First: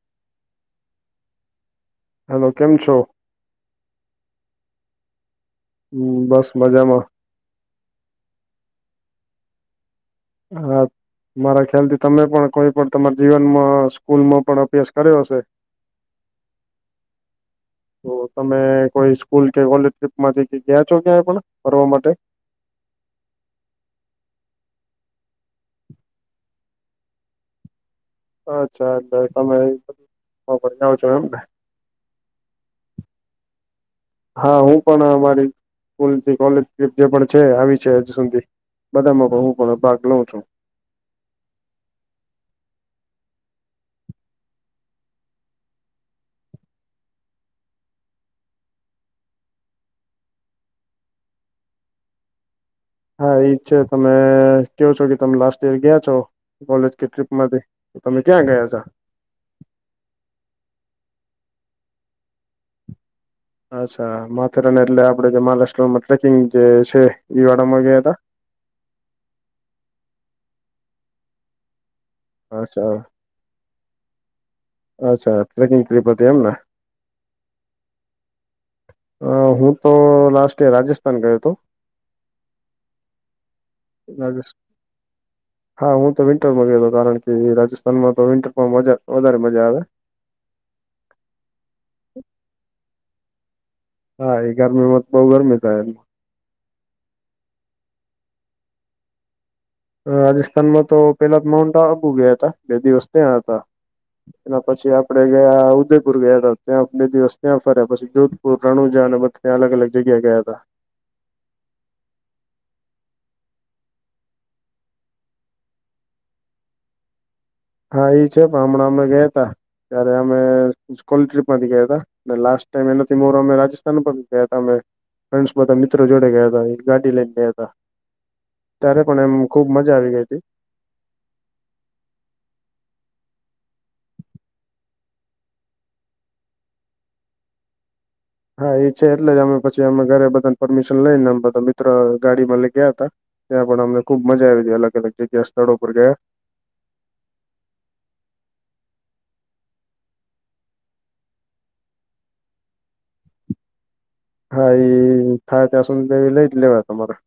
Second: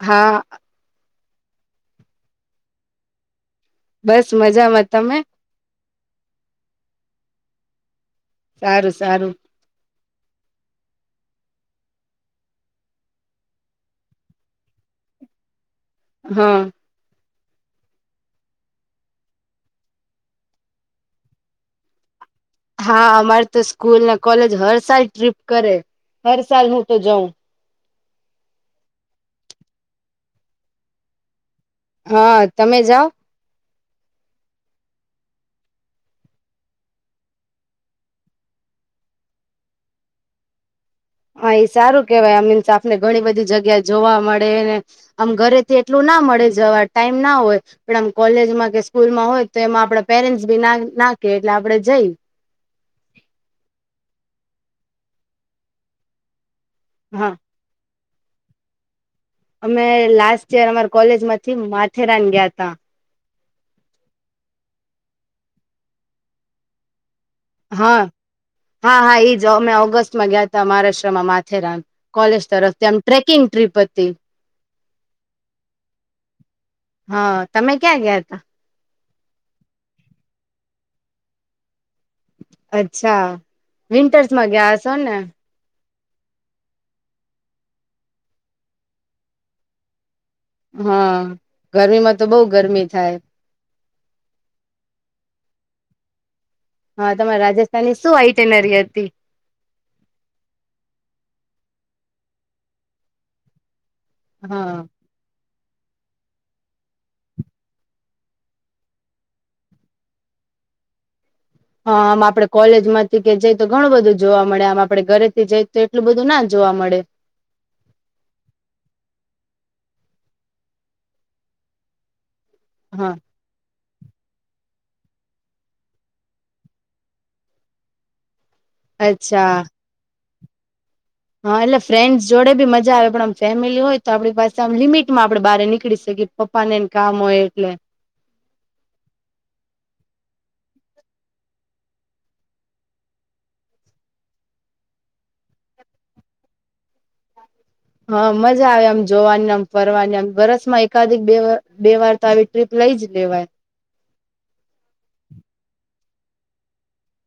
હા. હલો કેમ છો? બસ મજામાં તમે? હમ બસ મજામાં. સારું સારું. હા મારા ખ્યાલ થી તમે પણ કોઈ પણ તમારા જીવનમાં સ્કૂલમાં પણ અભ્યાસ કર્યો હશે. [inaudible] હમ [inaudible] તો તમે કોઈ સ્કૂલ કે કોલેજ ટ્રીપમાંથી ગયા છો ક્યાંય પણ ફરવા માટે હા અમારે તો સ્કૂલ ને કોલેજ હર સાલ ટ્રીપ કરે હર સાલ હું તો જાઉં અચ્છા એટલે તમેધ ભ આવ છો એમ ને [inaudible] હા તમે જાઓ? હા હું પણ અમારી સ્કૂલ થી કોલેજ જે પણ છે આવી છે હજુ સુધી બધામાં પણ હું પણ ભાગ લઉં છું હા એ સારું કેવાય આ મીન્સ આપને ઘણી બધી જગ્યા જોવા મળે ને આમ ઘરેથી એટલું ના મળે જવા ટાઈમ ના હોય પણ આમ કોલેજમાં કે સ્કૂલમાં હોય તો એમાં આપણા પેરેન્ટસ ભી ના નાકે એટલે આપડે જઈ. હા એજ છે તમે કવો છો કે તમે લાસ્ટ ઈયર ગયા છો કોલેજ કે ટ્રીપ હા માંથી તમે ક્યાં ગયા છો. અમે લાસ્ટ યર અમાર કોલેજ માંથી માથેરાન ગયા ત. અચ્છા માથેરાને એટલે આપડે જે મહારાષ્ટ્રમાં ટ્રેકિંગ જે છે ઈ વાડાામાં હા ગયા હતા. હા હા એ જ મેં ઓગસ્ટમાં ગયા હતા મહારાષ્ટ્રમાં માથેરાન કોલેજ તરફથી અચ્છા આમ ટ્રેકિંગ ટ્રીપ હતી. અચ્છા ટ્રેકિંગ કરી પડતી એમને હા તમે ક્યાં ગયા તા અ હું તો લાસ્ટ રાજસ્થાન ગયો હતો. અચ્છા વિન્ટર્સ માં ગયા હ છો ને. હા હું તો વિન્ટરમાં ગયોતો હતો કારણ કે રાજસ્થાનમાં તો વિન્ટરમાં મજા વધારે મજા આવે. હા ગરમીમાં તો બહુ ગરમી થાય. હા એ ગરમીમાંત બઉુ ગરમી થાય એ હા તમારા રાજસ્થાનની શું આઇટેનરી હતી. રાજસ્થાનમાં તો પેલા માઉન્ટ આબુ ગયા હતા બે દિવસ ત્યાં હતા. એના હા પછી આપ આપણે ગયા ઉદયપુર ગયા હતા ત્યાં બે દિવસ ત્યાં ફરેયા પછી જોધપુર રણુજા અને બધે ત્યાં અલગ અલગ જગ્યા ગયા હતા. હા આમ આપડે કોલેજ માંથી કે જઈ તો ઘણું બધું જોવા મળે આમ આપડે ઘરે થી જઈ તો એટલું બધું ના જોવા મળે. હા એ છે પણ હમણાં અમે ગયા તા ત્યારે અમે સ્કૂલ ટ્રીપમાંથી ગયા ત લાસ્ટ મ હા નથીથી મોરોમે રાજસ્થ ગયા હતા અમે ફ્રેન્ડ બધા મિત્રો જોડે ગયા હતા ગાડી લઈને ગયા હતા. ત્યારે પણ એમ અચ્છા ખુબ મજા આવી ગઈ હતી. હા એટલે ફ્રેન્ડ્સ જોડે બી મજા આવે પણ આમ ફેમિલી હોય તો આપણી પાસે આમ લિમિટ માં આપણે બહાર નીકળી શકીએ. પપાને એને કામ હોય એટલે હા એ છે એટલે જ અમે પછી અમે ઘરે બધાને પરમિશન લઈને બધા મિત્ર ગાડીમાં લઇ ગયા હતા. ત્યાં પણ અમને ખુબ મજા આવી ગ અલગ અલગ જગ્યા સ્થળો પર ગયા. હા મજા આવે આમ જોવાની આમ ફરવાની આમ વરસ માં એકાધિક બે બે વાર તો આવી. રિપ્લાય જ લેવાય. હા એ થાય ત્યાં સુધી લેવી લઈ જ લેવા તમારે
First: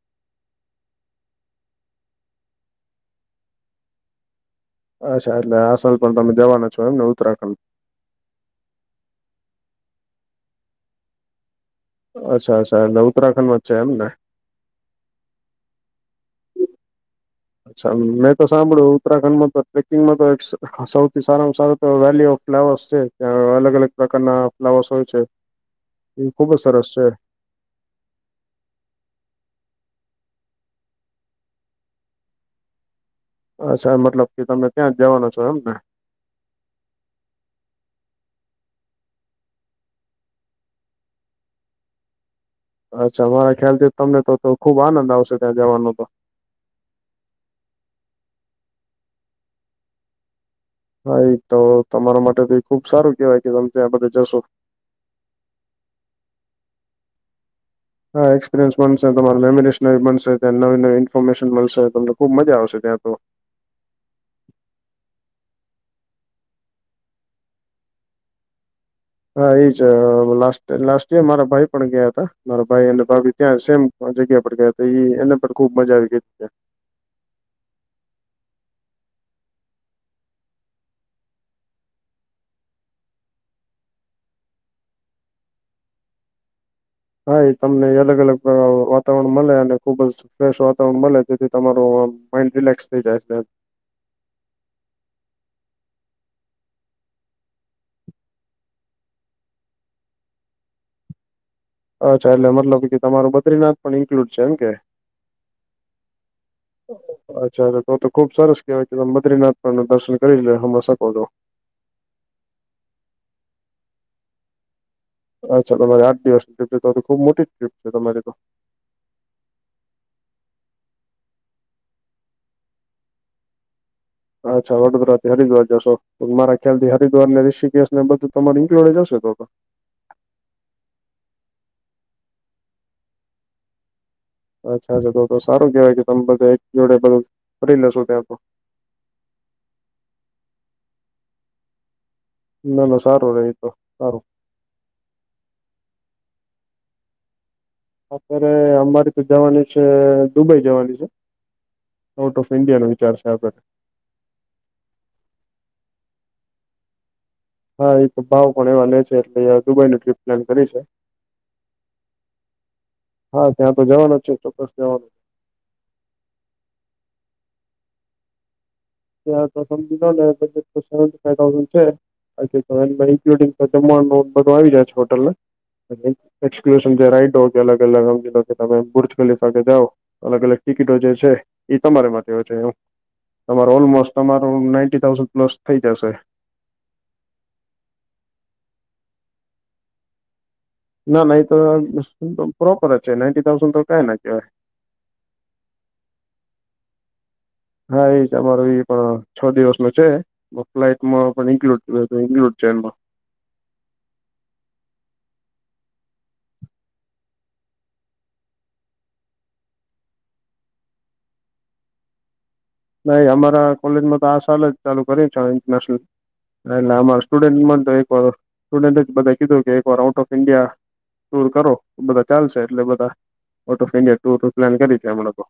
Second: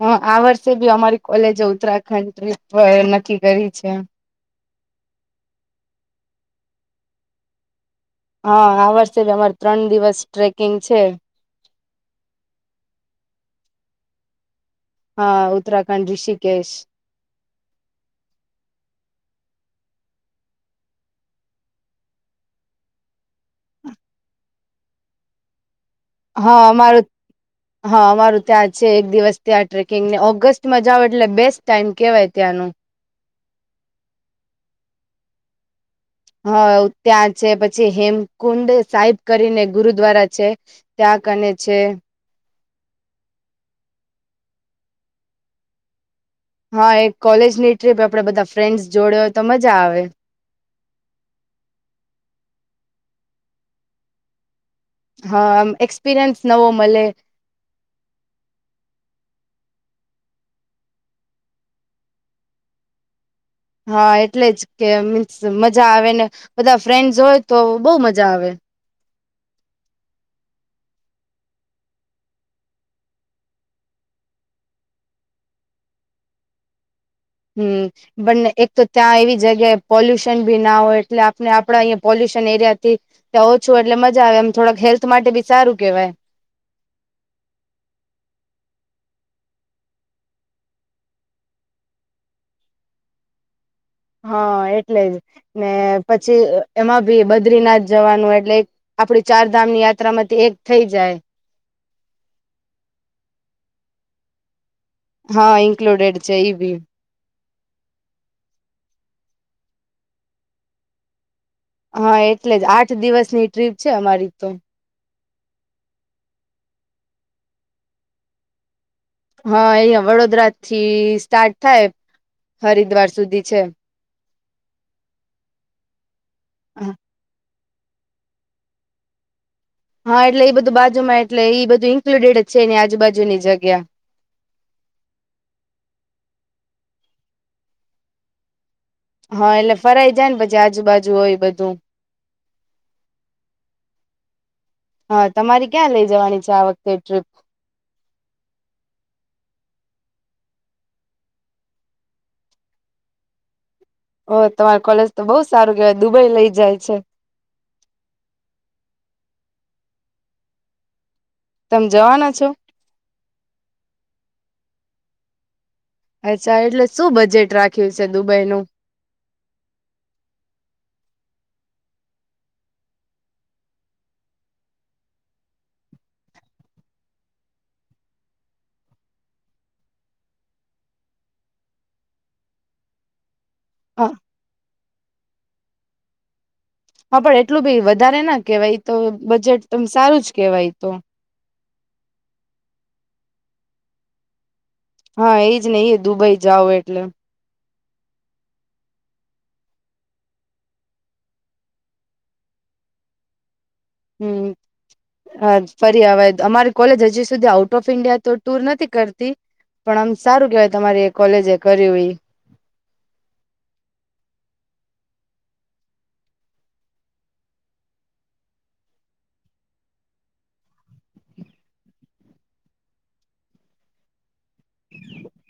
હા આ વર્ષે બી અમારી કોલેજો ઉત્તરાખંડ ટ્રીપ પર નક્કી કરી છે. અચ્છા એટલે આસલ પણ તમે જવાના છો એમને ઉત્તરાખંડ હા આ વર્ષે ભી અમારે ત્રણ દિવસ ટ્રેકિંગ છે. અચ્છા અચ્છા એ ઉત્તરાખંડમાં છે એમ ને હા ઉત્તરાખંડ ઋષિકેશ. અચ્છા મેં તો સાંભળ્યું ઉત્તરાખંડમાં તો ટ્રેકિંગમાં તો સૌથી સારામાં સારા તો વેલી ઓફ ફ્લાવર્સ છે ત્યાં અલગ અલગ પ્રકારના ફ્લાવર્સ હોય છે. એ ખુબ જ હા સરસ છે મામારે હા અમારુ ત્યા છે, એક દિવસ ત્યાં ટ્રેકિંગ ને ઓગસ્ટમાં જઓ, એટલે બેસ્ટ ટાઈમ કેહેવાય ત્યાંનુ અચ્છા મતલબ કે તમે ત્યાં જવાનો છો, એમ ને હા ત્યા છે, પછી હેમકુંડ સાહેબ કરીને ગુરુદ્વારા છે. ત્યાં કને છે. અચ્છા મારા ખ્યાલ છે, તમને તો ખુબ આનંદ આવશે ત્યાં જવાનો તો હા એક કોલેજની ટ્રીપ આપડે બધા ફ્રેન્ડ્સ જોડે હોય તો મજા આવે હા એ તો તમારા માટે તો ખુબ સારું કેહેવાય કે તમે ત્યા આ બધા જશો. હા આમ એક્સપિરિયન્સ નવો મળે હા એક્સપિરિયન્સ બનશે તમારી મેમોરીશ નવી બનશે ત્યાં નવી નવી ઇન્ફોર્મેશન મળશે તમને ખુબ મજા આવશે ત્યા તો હા એટલે જ કે મીન્સ મજા આવે ને બધા ફ્રેન્ડસ હોય તો બહુ મજા આવે હા ઈજ અ અવ લાસ્ટ લાસ્ટ યર મારા ભાઈ પણ ગ્યા તા મારા ભાઈ અને ભાભી ત્યાં સેમ જગ્યા પર ગયા ઈ એ એને પણ ખુબ મજા આવી ગઈ ત્યા હમ્મ બંને એક તો ત્યાં એવી જગ્યાએ પોલ્યુશન બી ના હોય એટલે આપને આપળા અંયા પોલ્યુશન એરિયાથી. ત્યાં ઓછું એટલે મજા આવે એમ થોળાક હેલ્થ માટે બી સારું કેવાય હા એ તમને અલગ અલગ અ વાતાવરણ મલે અને ખુબ જ ફ્રેશ વાતાવરણ મલે જેથી તમારું આમ માઇન્ડ રિલેક્સ થઈ જાય છે. હા એટલે જ, ને પછી એમાં ભી બદ્રીનાથ જવાનું એટલે આપળી ચાર ધામ ની યાત્રા માંથી એક થઈ જાય. અચ્છા એટલે મતલબ ઈ કે તમારું બદ્રીનાથ પણ ઇન્ક્લુડ છે, એમ કે હા ઈન્કલુડેડ છે ઈ ભી અચ્છા તો તો ખુબ સરસ કેવાય કે તમે બદ્રીનાથ પણ દર્શન કરી લિયો હમે શકો હા એટલે જ આઠ દિવસની ટ્રીપ છે, અમારી તો અચ્છા તમારી આઠ દિવસની ટ્રીપ છે, તો તો ખુબ મોટી ટ્રીપ છે તમારી તો હા અંયા વડોદરા થી સ્ટાર્ટ થાય હરિદ્વાર સુધી છે. અચ્છા વડોદરા થી હરિદ્વાર જશો તો મારા ખ્યાલથી હરિદ્વાર ને ઋષિકેશ ને બધું તમારું ઇન્ક્લુડ જ અશે તો તો હા એટલે ઈ બધું બાજુ માં એટલે ઈ બધું ઇન્ક્લુડેડ છે એની આજુબાજુની જગ્યા અચ્છા અચ્છા તો તો સારું કેવાય કે તમે બધા એક જોડે બધું ફરી લેશો ત્યા તો હા એટલે ફરાઈ જાય ને પછી આજુબાજુ હોય બધુ ના ના સારું રય ઈ તો સારુ હા તમારી ક્યાં લઇ જવાની છે, આ વખતે ટ્રીપ અત્યારે અમારી તો જવાની છે, દુબઈ જવાની છે. ઔટ ઓફ ઈન્ડિયાનો વિચાર છે, આગળ ઓ તમાર કોલેજ તો બો સારુ કેવાય દુબઈ લઇ જાય છે. હા એ તો ભાવ પણ એવા લય છે એટલે દુબઈ નું ટ્રીપ પ્લાન કરી છે. તમ જવાનાં છો. હા ત્યાં તો જવાનો જ છુ, ચોક્કસ જવાનુ અચ્છા એટલે શું બજેટ રાખ્યું છે, દુબઈનુ અત્યરે તો સમજી લોને સેવેન્ટી ફાઇ થાઉઝંન્ડ છે. અચ્છા તો ઇન્ક્લુડિન જમવાનું બધું આવી જાય છે, હોટલ ને એકદમ એક્સકલુસીવ અલગ અલગ બુર્જખલીફા કે જાઓ. અલગ અલગ ટિકિટો જે છે ઈ તમારે માટે હોય છે એમ હ ઓલમોસ્ટ અમારું નાઇન્ટી થાઉઝન્ડ પ્લસ થય જશે. હા પણ એટલું બી વધારે ના કેવાય ઈ તો બજેટ તમ સારું જ કેવાય ઈ તો ના ના ઈ તો મીન્સ આમ પ્રોપર જ છે નાઇન્ટી થાઉઝન્ડ તો કાંય ના કેવાય હા ઈજ ને ઈ દુબઈ જાવ એટલે હા ઈ જ અમારો ઈ પણ છો દિવસ નો છે. વકલાઇટમાં પણ ઇન્લુડ જુએ ઇન્લુડ છે, એમા હમ્મ આજ ફરી અવાય અમારી કોલેજ હજી સુધી આઉટ ઓફ ઇન્ડિયા તો ટુર નથી કરતી. પણ આમ સારું કેવાય તમારી કોલેજ એ કરીયુ ઈ. નય અમારા કોલેજમાં તો આ સલ જ ચાલુ કરીચુ છે આ ઇન્ટરનેશનલ હ એટલે આમાં સ્ટુડન્ટ મન તો એક વાર સ્ટુડન્ટ એજ બધા કીધું કે એક વાર આઉટ ઓફ ઇન્ડિયા ટુર કરો બધા ચાલશે એટલે બધા આઉટ ઓફ ઇન્ડિયા ટુર નું પ્લાન કરી છે અમે લોકો.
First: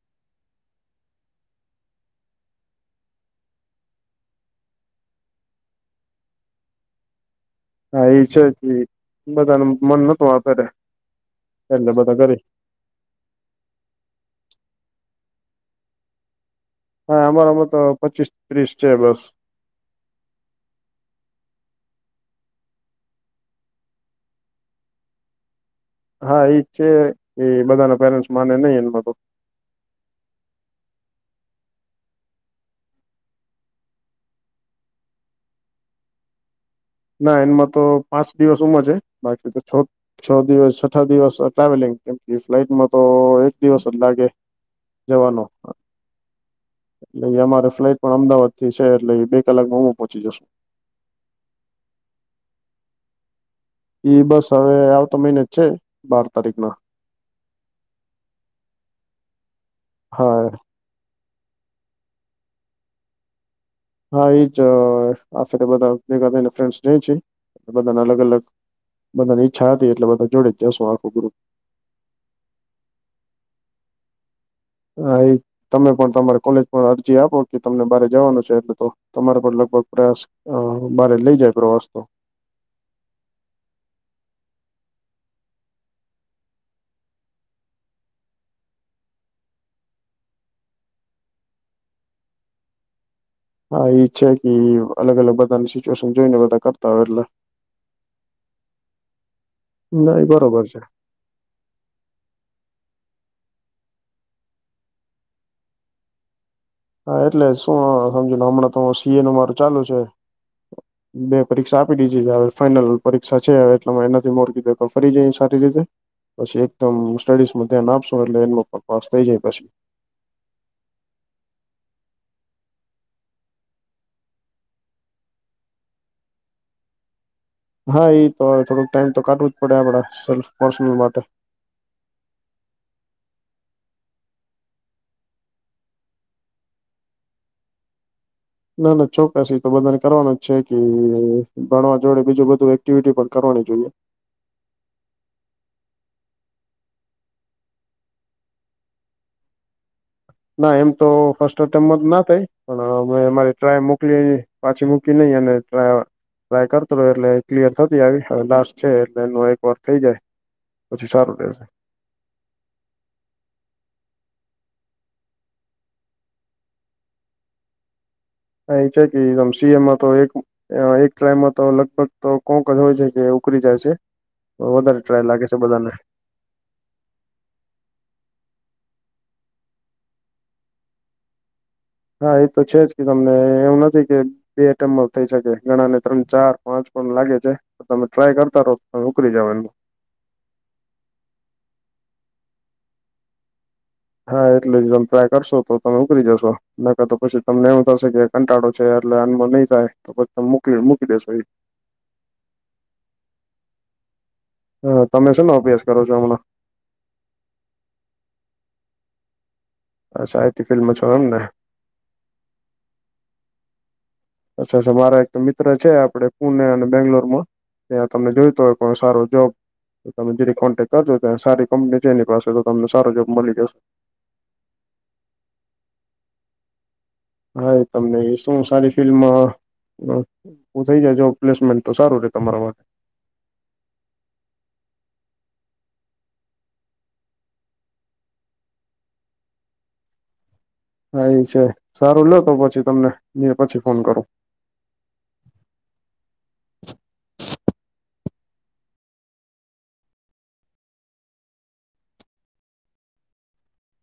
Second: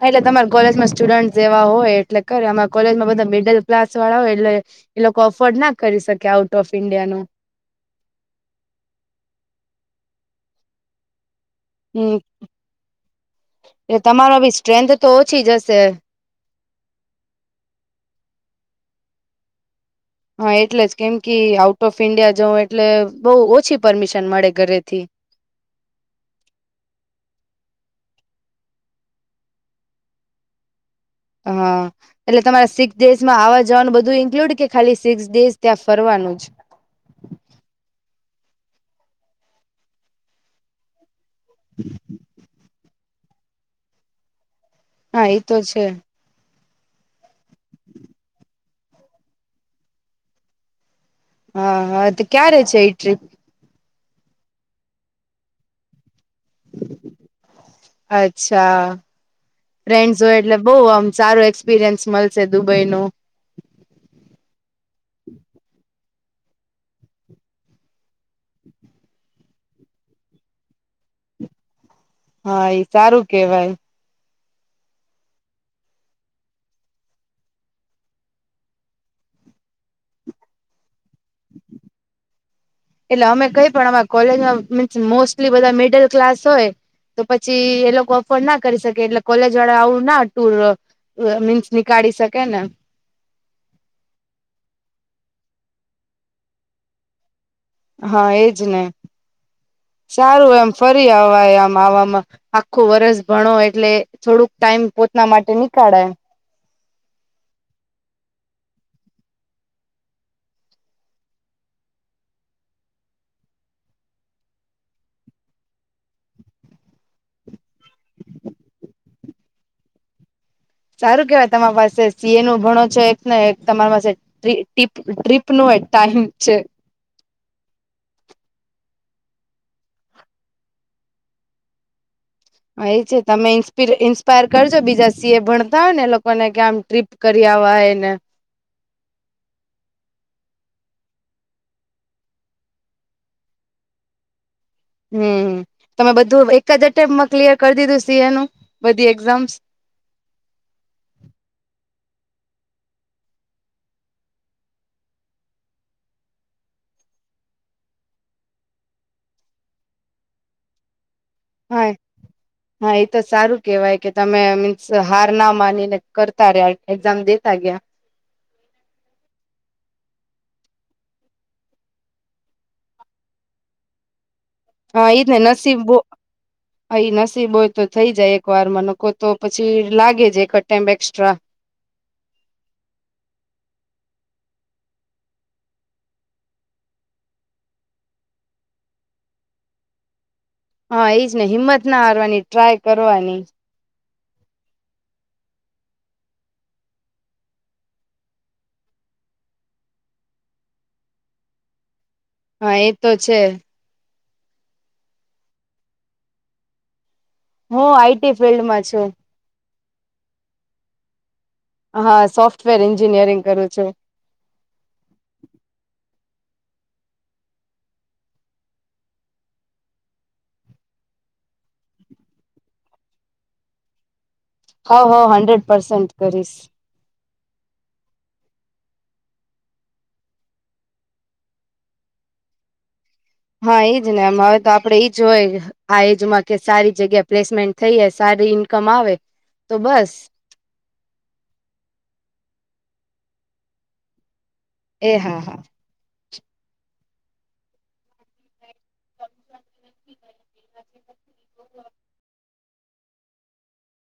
હ એટલે તમાર કોલેજમાં સ્ટુડન્ટ જેવા હોય એટલે કર અમાર કોલેજમાં બધા મિડલ ક્લાસ વાળા હોય એટલે એ લોકો અફોર્ડ ના કરી શકે આઉટ ઓફ ઇન્ડિયા નું. હા ઈ છે જ ઈ, બધા નું મન નોતું આપેરે. હમ, એ તમારામાં બી સ્ટ્રેન્થ તો ઓછી જ હશે. હા અમારામાં તો પચીસ ત્રીસ છે બસ. હા એટલે જ કેમ કે આઉટ ઓફ ઈન્ડિયા જવ એટલે બહુ ઓછી પરમિશન મળે ઘરેથી હા એજ છે એ બધા ના પેરેન્ટસ માને નઈ એમાં તો હા એટલે તમારે સિક્સ ડેઝ માં આવવા જવાનું બધું ઇન્ક્લુડ કે ખાલી સિક્સ ડેઝ ત્યાં ફરવાનું જ ના એમાં તો પાંચ દિવસ ઉમર છે બાકી તો છ છ દિવસ છઠ્ઠા દિવસ ટ્રાવેલિંગ કેમ ફ્લાઇટમાં તો એક દિવસ જ લાગે હા એ જવાનો તો છે એટલે અમારે ફ્લાઇટ પણ અમદાવાદ થી છે એટલે એ બે કલાક માં હું પહોંચી જશું હા હા તો ક્યાં ર છે એ ટ્રીપ એ બસ હવે આવ તો મહિને છેે બાર તારીખ ના અચ્છા હા ફેરનડહોયએટલે બઉ આમ સારું એક્સપિરિયન્સ મળશે દુબઈ નો હા, એ જ આપડે બધાં ભેગા થાઈ ને ફ્રેન્ડ્સ જાઈ છે, બધાં ના અલગ-અલગ બધાને ઈચ્છા હતી એટલે બધા જોડે જ જાશુ આખુ ગ્રુપ હા એ સારું કેવાય [unintelligible] તમે પણ તમારે કોલેજ પણ અરજી આપો કે તમને બારેજવાનું છે એટલે તો તમારે પણ લગભગ પ્રયાસ હ મારે લઇ જાય પ્રવાસ તો એટલે અમે કઈ પણ અમાર કોલેજમાં મીન્સ મોસ્ટલી બધા મિડલ ક્લાસ હોય તો પછી એ લોકો અફોર્ડ ના કરી શકે એટલે કોલેજ વાળા આવડું ના ટુર મીન્સ નીકાળી શકે ને હા એ જ છે કે અલગ અલગ બધાની સિચ્યુએશન જોઈને બધા કરતા હોય એટલે હા એજ ને ના એ સારું બરોબર એમ છે ફરી આવય આમ આવામાં આખું વરસ ભણો એટલે થોડુંક ટાઈમ પોતાના માટે નીકાળાય હા એટલે શું સમજુહમણાં તો સીએ નું મારું ચાલુ છે. બે પરીક્ષા આપી દીધી છે હવે ફાઇનલ પરીક્ષા છે હવે એટલે એનાથી મોરકી દ ફરી જઈ સારી રીતે પછી એકદમ સ્ટડીઝમાં ધ્યાન આપશો એટલે એનો પણ પાસ થઈ જાય પછી સારું કેવાય તમારી પાસે સી એ નું ભણો છે એક ને એક તમારી પાસે ટ ટ્રીપ નો ટાઈમ છે હા એ તો થોડુંક ટાઈમ તો કાઢવું જ પડે આપડે સેલ્ફ પર્સનલ માટે હા એ છે તમે ન્પ ઇન્સ્પાયર કરજો બીજા સી એ ભણતા હોય ને લોકોને કે આમ ટ્રીપ કરીિ અવાય એને ના ના ચોક્કસ તો બધાને કરવાનું જ છે કે ભણવા જોડે બીજું બધું એક્ટિવિટી પણ કરવાની જોઈએ હમ તમે બધું એક જ અટેમ્પમાં ક્લિયર કરી દીધું સીએ નું બધી એક્ઝામ્સ ના એમ તો ફર્સ્ટ એટેમ જ તોના થાય પણ અમે અમારી ટ્રાય મોકલી પાછી મૂકી નઈ અને ટા ય કરતો એટલે ક્લિયર થતી આવી હવે લાસ્ટ છે એટલે એ એક વાર થઈ જાય પછી સારું રહે હ હા એ તો સારું કેહેવાય કે તમે મીન્સ હાર ના માનીને કરતા રહ્યા એક્ઝામ દેતા ગયા. અ એ છે કેમસીી એમાં તો એક એક ટ્રાયમાં તો લગભગ તો કોક હોય છે કે ઉકરી જાય છે. તો વધારે ટ્રાય લાગે છે બધાને. હા ઇ નસીબ હોય તો થઈ જાય એક વારમા નકર પછી લાગે જ એક ટાઈમ એકસ્ટ્રા. હા એ તો છે જ કે તમને એવું નથી કે બે એટમમાં થઈ શકે ઘણા ને ત્રણ ચાર પાંચ પણ લાગે છે. તમે ટ્રાય કરતા રહો તમે ઉકલી જાવ એનું. હા એજ ને હિંમત ના હરવાની ટ્રાય કરવાની. હા એટલે જ તમે ટ્રાય કરશો તો તમે ઉકળી જશો. ના કર તો પછી તમને એવું થશે કે કંટાળો છે એટલે આનમાં નહીં થાય તો પછી તમેક મૂકી દેેશો એ. હા એ તો છે. હા, તમે શેનો અભ્યાસ કરો છો, હમણાં? હું આઈટી ફિલ્ડમાં છું. અચ્છા આટી ફિલ્માં છો, અમને. હા સોફ્ટવેર એન્જિનિયરિંગ કરું છું. અચ્છા અચ્છા મારા એક મિત્ર છે, આપડે પુણે અને બેંગ્લોરમાં. ત્યાં તમને જોઈતો હોય કોઈ સારો જોબ તમે જે કોન્ટેક્ટ કરજો ત્યાં સારી કંપની છે, એની પાસે તો તમને સારો જોબ મળી જશે. હોવ, હોવ હંડ્રેડ પર્સેન્ટ કરીશ. હા તમને શું સારી ફિલ્મ હા થઈ જયા જો પ્લેસમેન્ટ તો સારું રે તમારા માટે. હા એઈજ ને એમ હવે તો આપડે ઈજ હોય. આ એજમાં કે સારી જગ્યા પ્લેસમેન્ટ થઈજ સારી ઈન્કમ આવે તો બસ હા એ છે, સારું લેતો પછી તમને પછી ફોન કરું. એહા, હા.